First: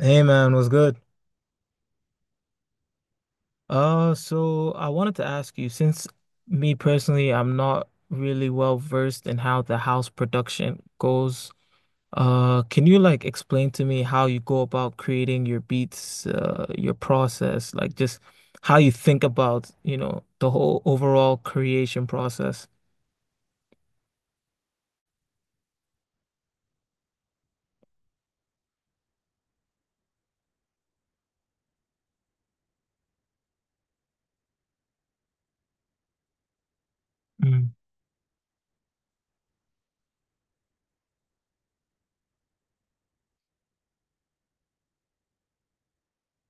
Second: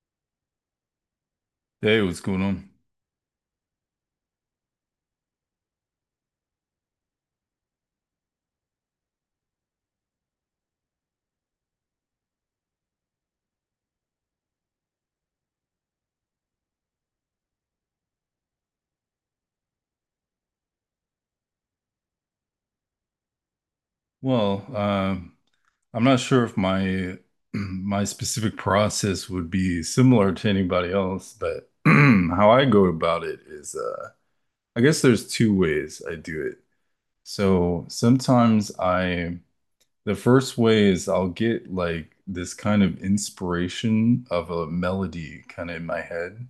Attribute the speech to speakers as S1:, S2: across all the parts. S1: Hey man, what's good?
S2: Hey, what's going on?
S1: So I wanted to ask you, since me personally, I'm not really well versed in how the house production goes. Can you like explain to me how you go about creating your beats, your process, like just how you think about, you know, the whole overall creation process?
S2: Well, um, I'm not sure if my my specific process would be similar to anybody else, but how I go about it is, I guess there's two ways I do it.
S1: Mm,
S2: So sometimes I, the first way is I'll get like this kind of inspiration of a melody kind of in my head,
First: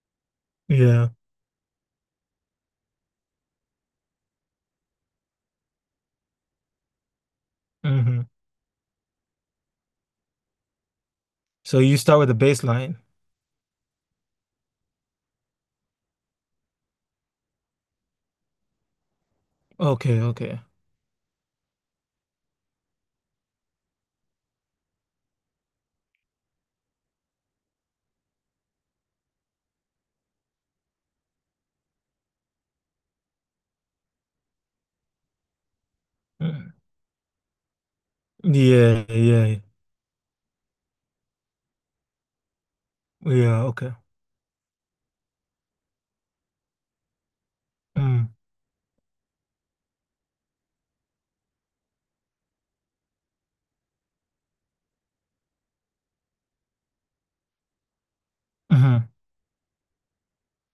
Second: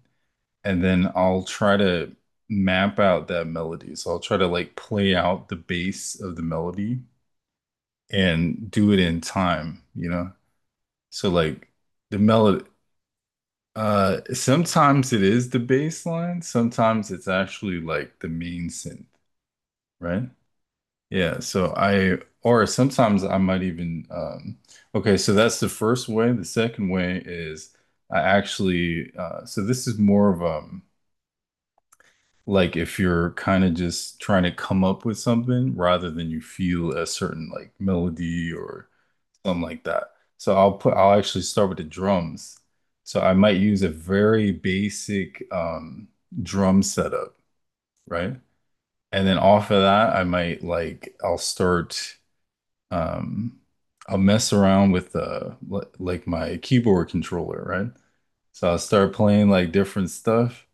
S2: and
S1: yeah.
S2: then I'll try to map out that melody. So I'll try to like play out the bass of the melody
S1: Hmm.
S2: and do it in time, you know? So like
S1: So you start
S2: the
S1: with the
S2: melody
S1: baseline.
S2: sometimes it is the bass line, sometimes it's actually like the main synth,
S1: Okay,
S2: right?
S1: okay.
S2: Yeah, so I or sometimes I might even okay, so that's the first way. The second way is I actually so this is more of like if you're kind of just trying to come up with something rather than you
S1: Mm.
S2: feel a certain like melody or
S1: Yeah, yeah,
S2: something like that. I'll actually start with the drums. So I might
S1: yeah,
S2: use a
S1: okay.
S2: very basic drum setup,
S1: Mm.
S2: right? And then off of that, I might like I'll start um I'll mess around with like my keyboard controller, right? So I'll
S1: Hmm.
S2: start playing like different stuff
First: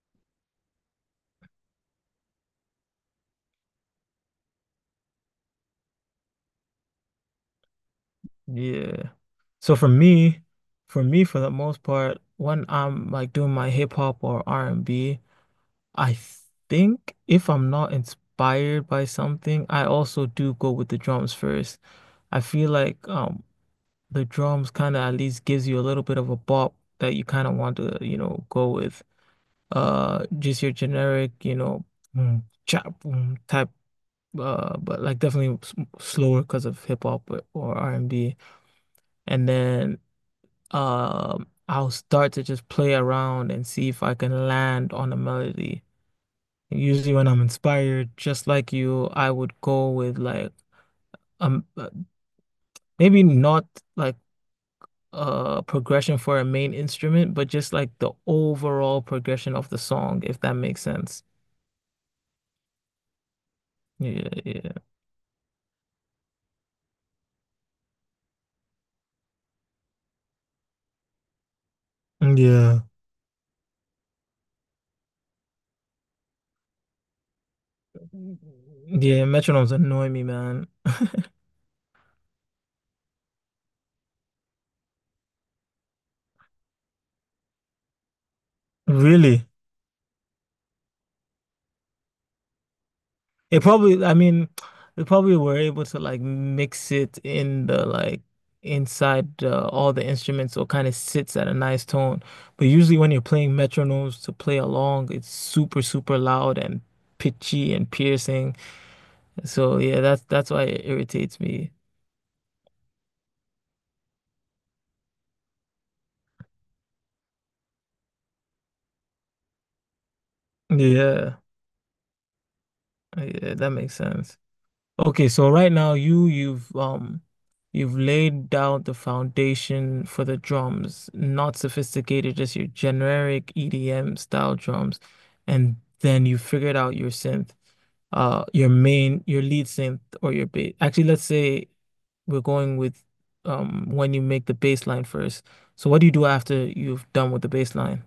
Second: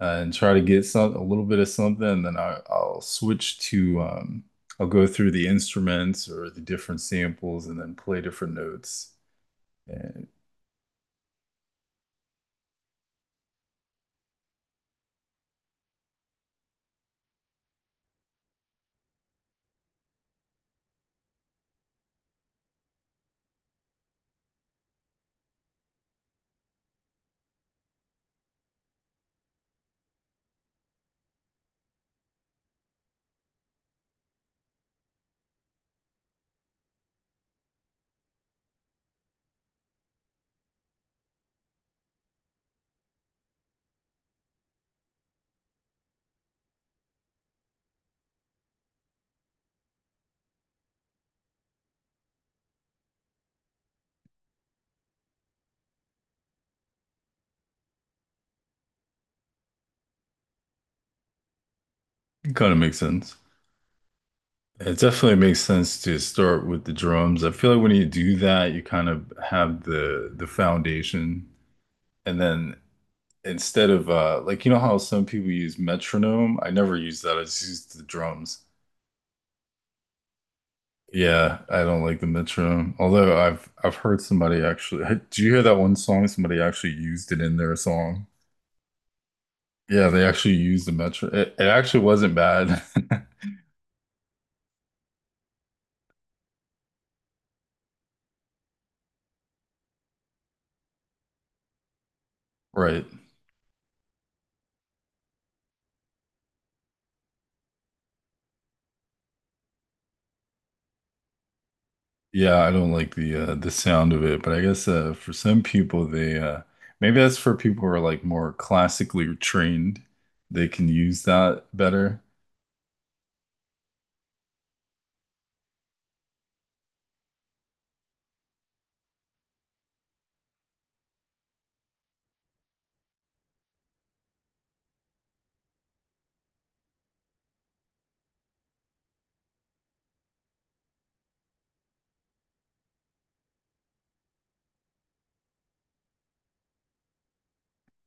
S2: and try to get some a little bit of something, and then I'll switch to I'll go through the instruments or the different samples and then play different
S1: Yeah.
S2: notes.
S1: So for
S2: And.
S1: me, for me, for the most part, when I'm like doing my hip hop or r and B, I think if I'm not inspired by something, I also do go with the drums first. I feel like the drums kind of at least gives you a little bit of a bop that you kind of want to, you know, go with. Just your generic, you know, mm, chop mm, type. But like definitely s slower because of hip hop or R&B, and B, and then I'll start to just play around and see if I can land on a melody. Usually when I'm inspired, just like you, I would go with like um uh, maybe not like a progression for a main instrument, but just like the overall progression of the song, if that makes sense.
S2: It kind of makes sense.
S1: Yeah, yeah.
S2: It definitely makes sense to start with the drums. I feel like when you do that, you kind of have the foundation, and then
S1: Yeah.
S2: instead of like you know how some people use metronome, I never use that. I just use the drums.
S1: Yeah, metronomes annoy me, man.
S2: Yeah, I don't like the metronome. Although I've heard somebody actually. Hey, do you hear that one song? Somebody actually used it in their song.
S1: Really?
S2: Yeah, they actually used the metro. It actually wasn't bad.
S1: It probably, I mean, they probably were able to like mix it in the like inside all the instruments, so it kind of sits at a nice tone. But usually,
S2: Right.
S1: when you're playing metronomes to play along, it's super, super loud and pitchy and piercing. So yeah, that's why it irritates me.
S2: Yeah, I don't like the sound of it, but I guess for some people they maybe that's for people who are like more classically trained. They can use
S1: Yeah,
S2: that better.
S1: yeah, that makes sense. Okay, so right now you've you've laid down the foundation for the drums, not sophisticated, just your generic EDM style drums, and then you figured out your synth your main your lead synth or your bass, actually let's say we're going with when you make the bass line first, so what do you do after you've done with the bass line?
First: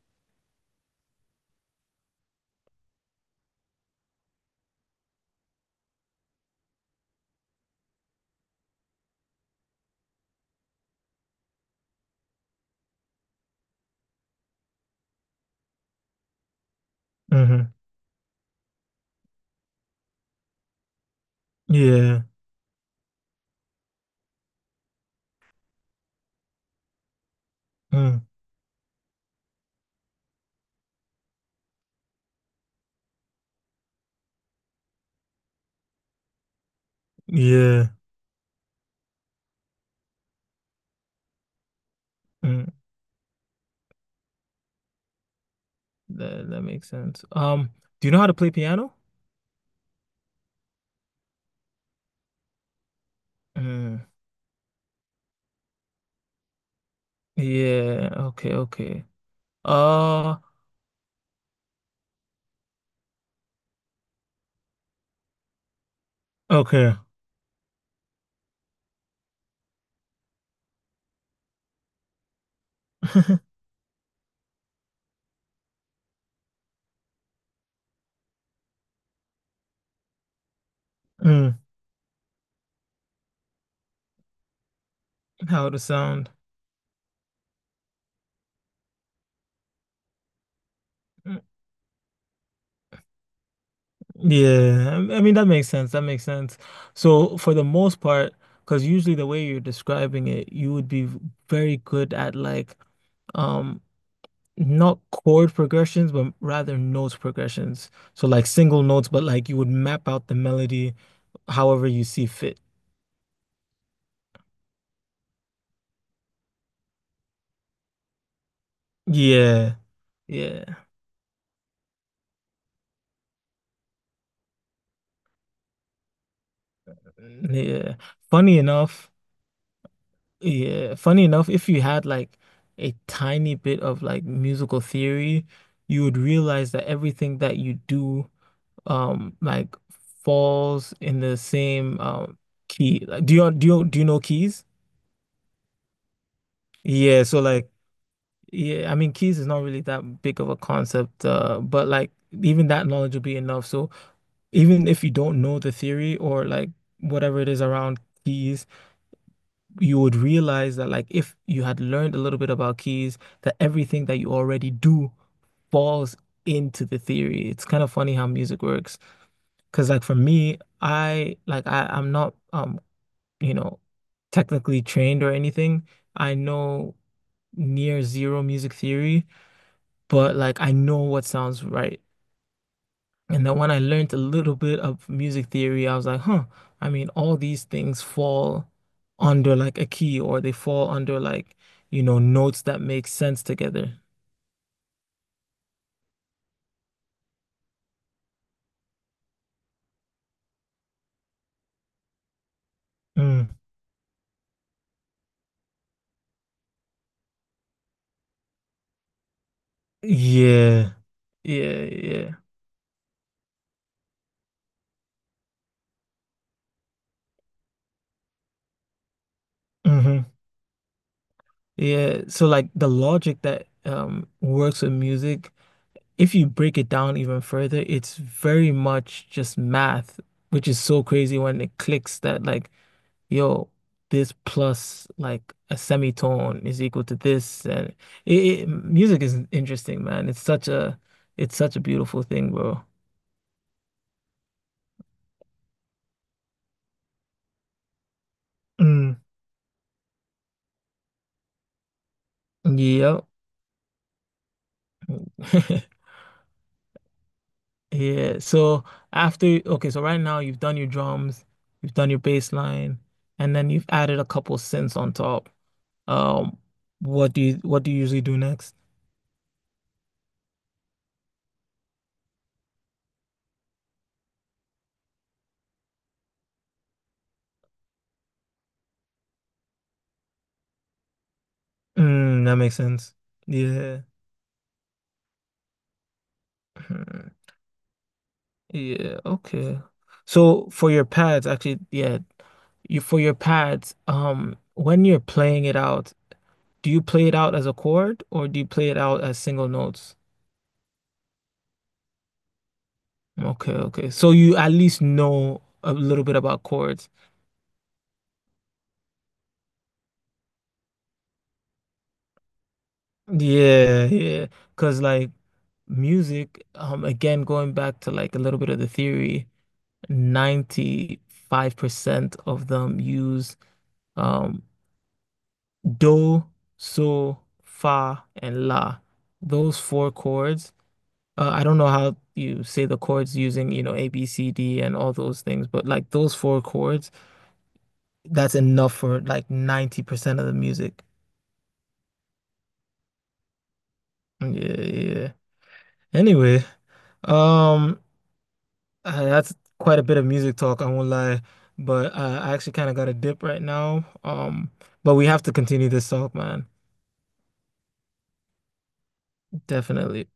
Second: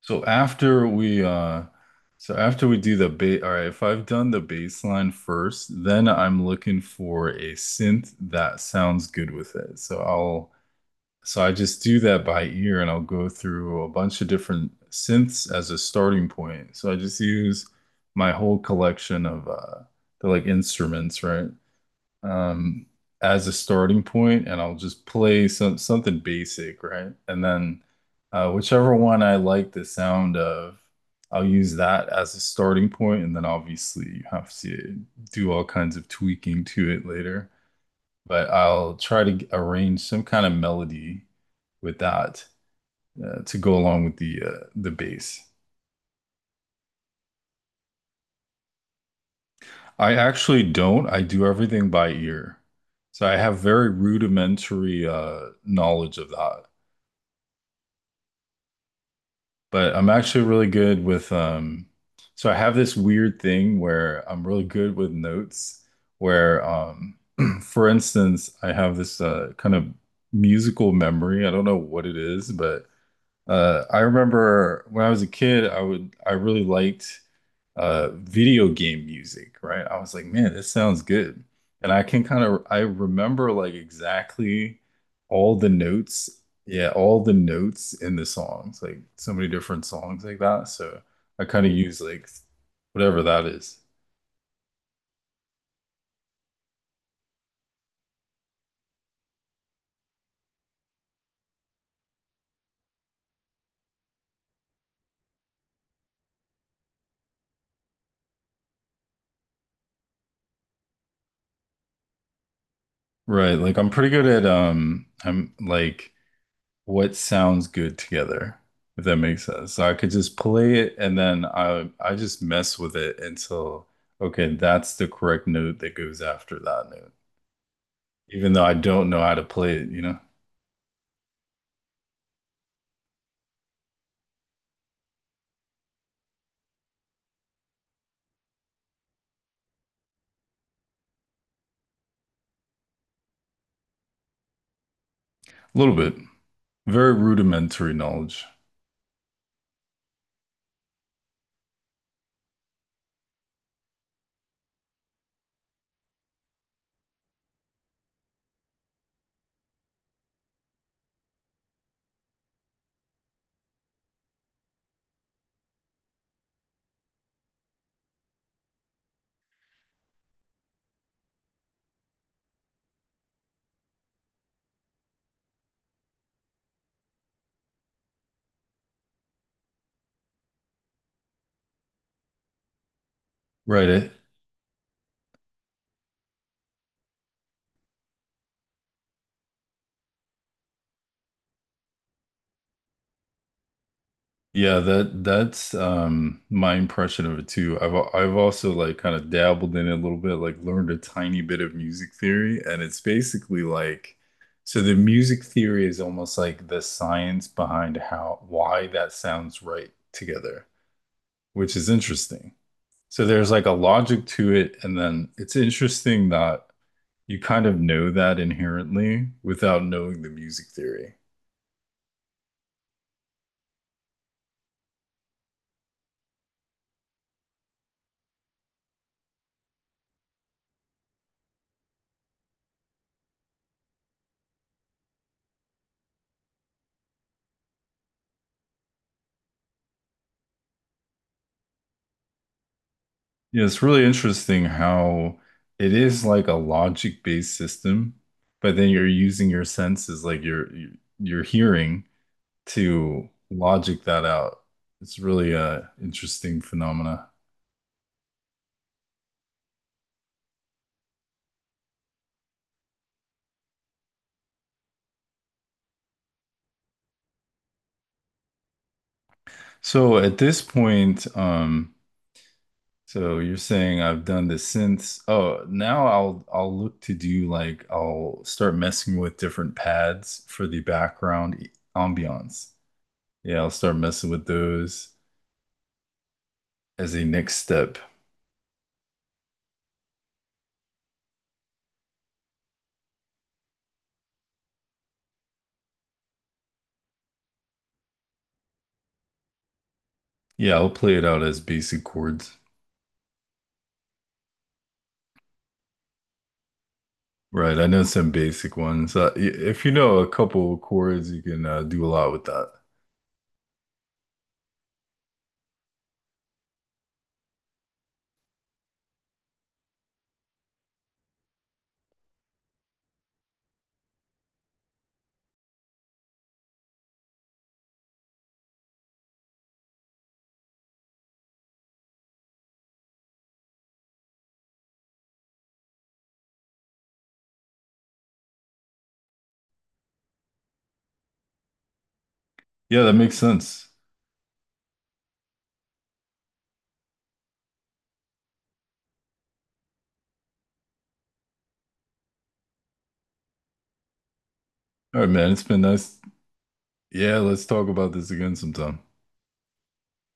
S2: So after we uh so after we do the ba all right, if I've done the bass line first, then I'm looking for a synth that sounds good with it. So I just do that by ear and I'll go through a bunch of different synths as a starting point. So I just use
S1: Hmm.
S2: my whole collection of they like instruments, right?
S1: Yeah.
S2: Um as a starting point and I'll just play something basic, right? And then
S1: Mm,
S2: whichever one I like the sound of, I'll use that as a starting point and then obviously you have to do all kinds of tweaking to it later.
S1: yeah.
S2: But I'll try to arrange some kind of melody with that,
S1: Mm,
S2: to go along with the bass.
S1: that, that makes sense. Do you know how to play piano?
S2: I actually don't. I do everything by ear. So I have very
S1: Mm.
S2: rudimentary knowledge of that.
S1: Yeah. Okay, okay.
S2: But I'm
S1: Uh,
S2: actually really good with so I have this weird thing where I'm really good with notes where
S1: okay.
S2: for instance, I have this kind of musical memory. I don't know what it is, but I remember when I was a kid, I really liked video game music, right? I was like, man, this sounds good.
S1: Mm,
S2: And I can kind of I remember like exactly all the
S1: how to
S2: notes,
S1: sound.
S2: yeah, all the notes in the songs, like so many different songs like that. So
S1: Mm.
S2: I kind of use like whatever that is.
S1: Yeah, I mean that makes sense. That makes sense. So for the most part, because usually the way you're describing it, you would be very good at like um not chord progressions, but rather note progressions. So like single notes, but like you would map out the melody however you see fit.
S2: Right. Like I'm pretty good at I'm like what sounds good together, if that makes sense.
S1: Yeah,
S2: So I could just play
S1: yeah,
S2: it and then I just mess with it until okay, that's the correct note that goes after that note.
S1: yeah.
S2: Even
S1: Funny
S2: though I don't
S1: enough.
S2: know how to play it, you know.
S1: Yeah, funny enough, if you had like a tiny bit of like musical theory, you would realize that everything that you do like falls in the same key. Like, do you know keys?
S2: A little bit. Very
S1: Yeah, so like
S2: rudimentary knowledge.
S1: yeah, I mean keys is not really that big of a concept, but like even that knowledge will be enough. So even if you don't know the theory or like whatever it is around keys, you would realize that like if you had learned a little bit about keys, that everything that you already do falls into the theory. It's kind of funny how music works. Cause like for me, I'm not you know, technically trained or anything. I know near zero music theory, but like I know what sounds right. And then when I
S2: Right.
S1: learned a little bit of music theory, I was like, huh, I mean, all these things fall under like a key, or they fall under like, you know, notes that make sense together.
S2: Yeah, that that's my impression of it too. I've also like kind of dabbled in it a little bit, like learned a tiny bit of music theory, and it's
S1: Mm.
S2: basically like so the music theory is almost like the science behind how why that sounds right together,
S1: Yeah.
S2: which
S1: Yeah,
S2: is
S1: yeah.
S2: interesting. So there's like a logic to it, and then it's interesting that you kind of know that inherently without knowing
S1: Hmm.
S2: the music theory.
S1: Yeah. So like the logic that works with music, if you break it down even further, it's very much just math, which is so crazy when it clicks that like yo, this plus like a semitone is equal to this, and it, music is interesting, man. It's such a beautiful thing, bro.
S2: Yeah, it's really interesting how it is like a logic-based system, but then you're
S1: Mm.
S2: using your senses, like your your hearing,
S1: Yep.
S2: to logic that out. It's really a interesting phenomena.
S1: Yeah. So after, okay, so right now you've done your drums, you've done your bass line, and then you've added a couple synths on top. Um, what do you usually do next?
S2: So at this point, so you're saying I've done this since. Oh, now I'll look to do like I'll start messing with different pads for the background
S1: Mm, that
S2: ambiance.
S1: makes sense.
S2: Yeah, I'll start
S1: Yeah.
S2: messing with those as a
S1: Hmm.
S2: next step.
S1: Yeah, okay. So for your pads, actually, yeah, you for your pads, when you're playing it out, do you play it out as a chord or do you play it out as single notes?
S2: Yeah, I'll play it out as basic chords.
S1: Okay, okay. So you at least know a little bit about chords.
S2: Right, I know some basic ones. If you know a couple chords, you can do a lot with that.
S1: Yeah, yeah. Because like music, again, going back to like a little bit of the theory, 95% of them use um do, so, fa, and la. Those four chords. I don't know how you say the chords using, you know, A, B, C, D, and all those things, but like those four chords, that's enough for like 90% of the music.
S2: Yeah, that makes sense.
S1: Yeah, yeah, yeah. Anyway, um, that's quite a bit of music talk, I won't lie, but I actually kind of got a dip right now. But
S2: All
S1: we
S2: right,
S1: have
S2: man,
S1: to
S2: it's been
S1: continue this
S2: nice.
S1: talk, man.
S2: Yeah, let's talk about this again sometime.
S1: Definitely.